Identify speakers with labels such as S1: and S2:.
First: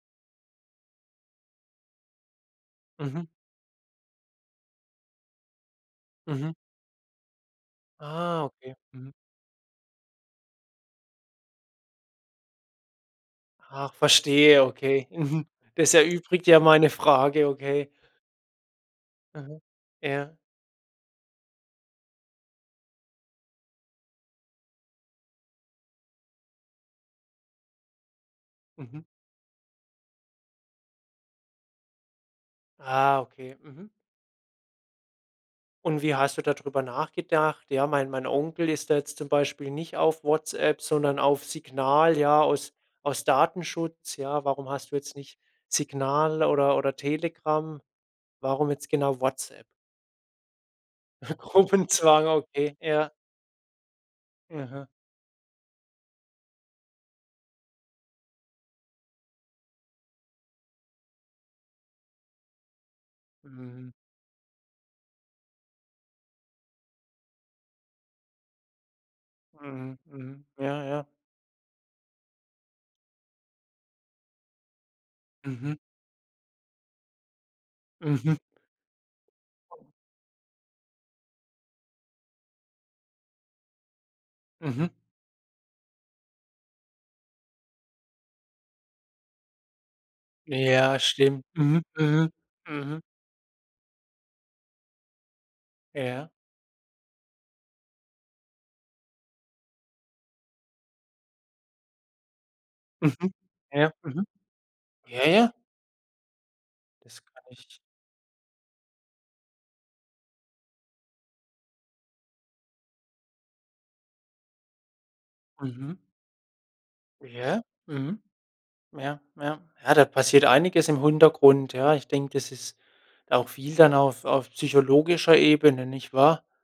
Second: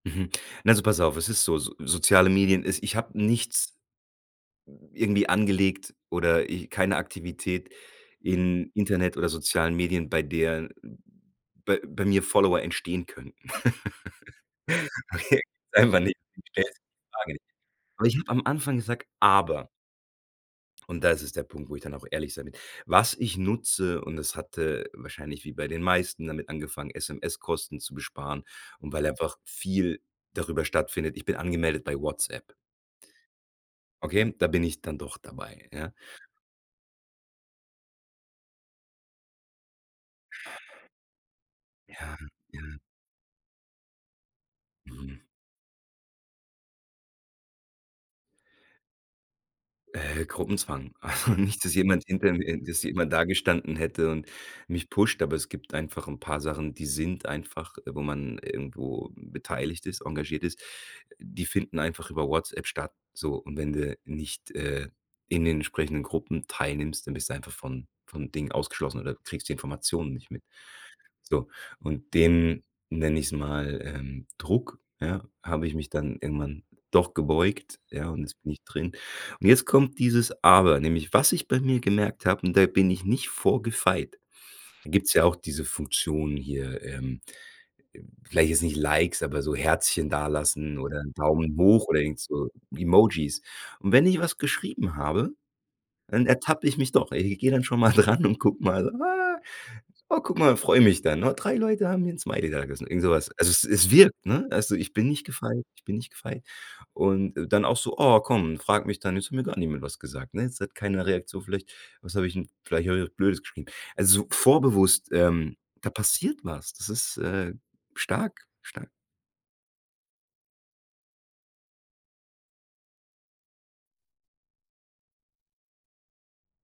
S1: Mhm. Na, also pass auf, es ist so, so soziale Medien ist ich hab
S2: Mhm.
S1: nichts n irgendwie angelegt oder
S2: Mhm.
S1: e keine Aktivität
S2: Ah,
S1: in
S2: okay. Mhm.
S1: Internet oder sozialen Medien, bei der bei bei mir Follower entstehen könnten.
S2: Ach, verstehe, okay.
S1: Okay,
S2: Mhm. Das
S1: [unintelligible] nicht. Du
S2: erübrigt ja
S1: stellst
S2: meine
S1: die Frage nicht.
S2: Frage, okay.
S1: Aber ich habe am Anfang gesagt,
S2: Aha,
S1: aber
S2: ja.
S1: und da ist es der Punkt, wo ich dann auch ehrlich sein will. Was ich nutze, und es hatte wahrscheinlich wie bei den meisten damit angefangen, SMS-Kosten zu besparen und
S2: Mhm.
S1: weil einfach viel darüber stattfindet: Ich bin angemeldet bei WhatsApp.
S2: Ah, okay. Mhm.
S1: Okay, da bin ich dann doch dabei, ja?
S2: Und wie hast du da drüber nachgedacht? Ja, mein mein Onkel ist da jetzt zum Beispiel nicht auf WhatsApp, sondern auf
S1: Ja,
S2: Signal, ja, aus
S1: mhm.
S2: aus Datenschutz, ja. Warum hast du jetzt
S1: Mhm.
S2: nicht Signal oder oder Telegram? Warum jetzt genau WhatsApp?
S1: Äh, Gruppenzwang. Also nicht, dass jemand
S2: Gruppenzwang,
S1: hinter mir äh,
S2: okay,
S1: dass jemand
S2: ja.
S1: dagestanden hätte und
S2: Aha.
S1: mich pusht, aber es gibt einfach 'n paar Sachen, die sind einfach wo man irgendwo beteiligt ist, engagiert ist. Die finden einfach über WhatsApp statt so, und wenn
S2: Mhm.
S1: du nicht, äh in den entsprechenden Gruppen teilnimmst, dann bist du einfach von von Dingen ausgeschlossen, oder du kriegst die
S2: Mhm,
S1: Informationen nicht mit.
S2: mhm. Ja, ja.
S1: So. Und den, nenne ich's mal, ähm, Druck, ja, habe ich
S2: Mhm.
S1: mich dann irgendwann doch gebeugt, ja, und
S2: Mhm.
S1: jetzt bin ich drin. Und jetzt kommt dieses Aber, nämlich was ich bei mir gemerkt habe und da bin ich nicht vor gefeit
S2: Mhm.
S1: gibt's ja auch diese Funktion hier, ähm, vielleicht jetzt nicht Likes, aber so Herzchen dalassen
S2: Ja,
S1: oder 'n
S2: stimmt.
S1: Daumen
S2: Mhm,
S1: hoch oder irgend
S2: mhm.
S1: so
S2: Mhm.
S1: Emojis. Und wenn ich was geschrieben habe, dann
S2: Ja.
S1: ertappe ich mich doch i ich gehe dann schon mal dran und guck mal: „Ah. Oh, guck mal!”, freue mich dann. „Na, 3 Leute haben mir 'n Smiley dagelassen!”, irgend so was.
S2: Mhm.
S1: Also es es
S2: Ja, mhm.
S1: wirkt, ne? Also ich bin
S2: Ja,
S1: nicht
S2: ja.
S1: gefeit, ich bin nicht gefeit.
S2: Das
S1: Und
S2: kann
S1: dann
S2: ich
S1: auch so: „Oh, komm”, und frag mich dann, „jetzt hat mir gar niemand was gesagt.”, ne? Es hat keine Reaktion. Vielleicht was hab ich 'n vielleicht hab ich was Blödes geschrieben. Also so vorbewusst, ähm, da
S2: Mhm.
S1: passiert was. Das ist, äh,
S2: Ja, mhm.
S1: stark, stark.
S2: Ja, ja. Ja, da passiert einiges im Hintergrund, ja. Ich denke, das ist auch viel dann auf auf psychologischer Ebene, nicht wahr?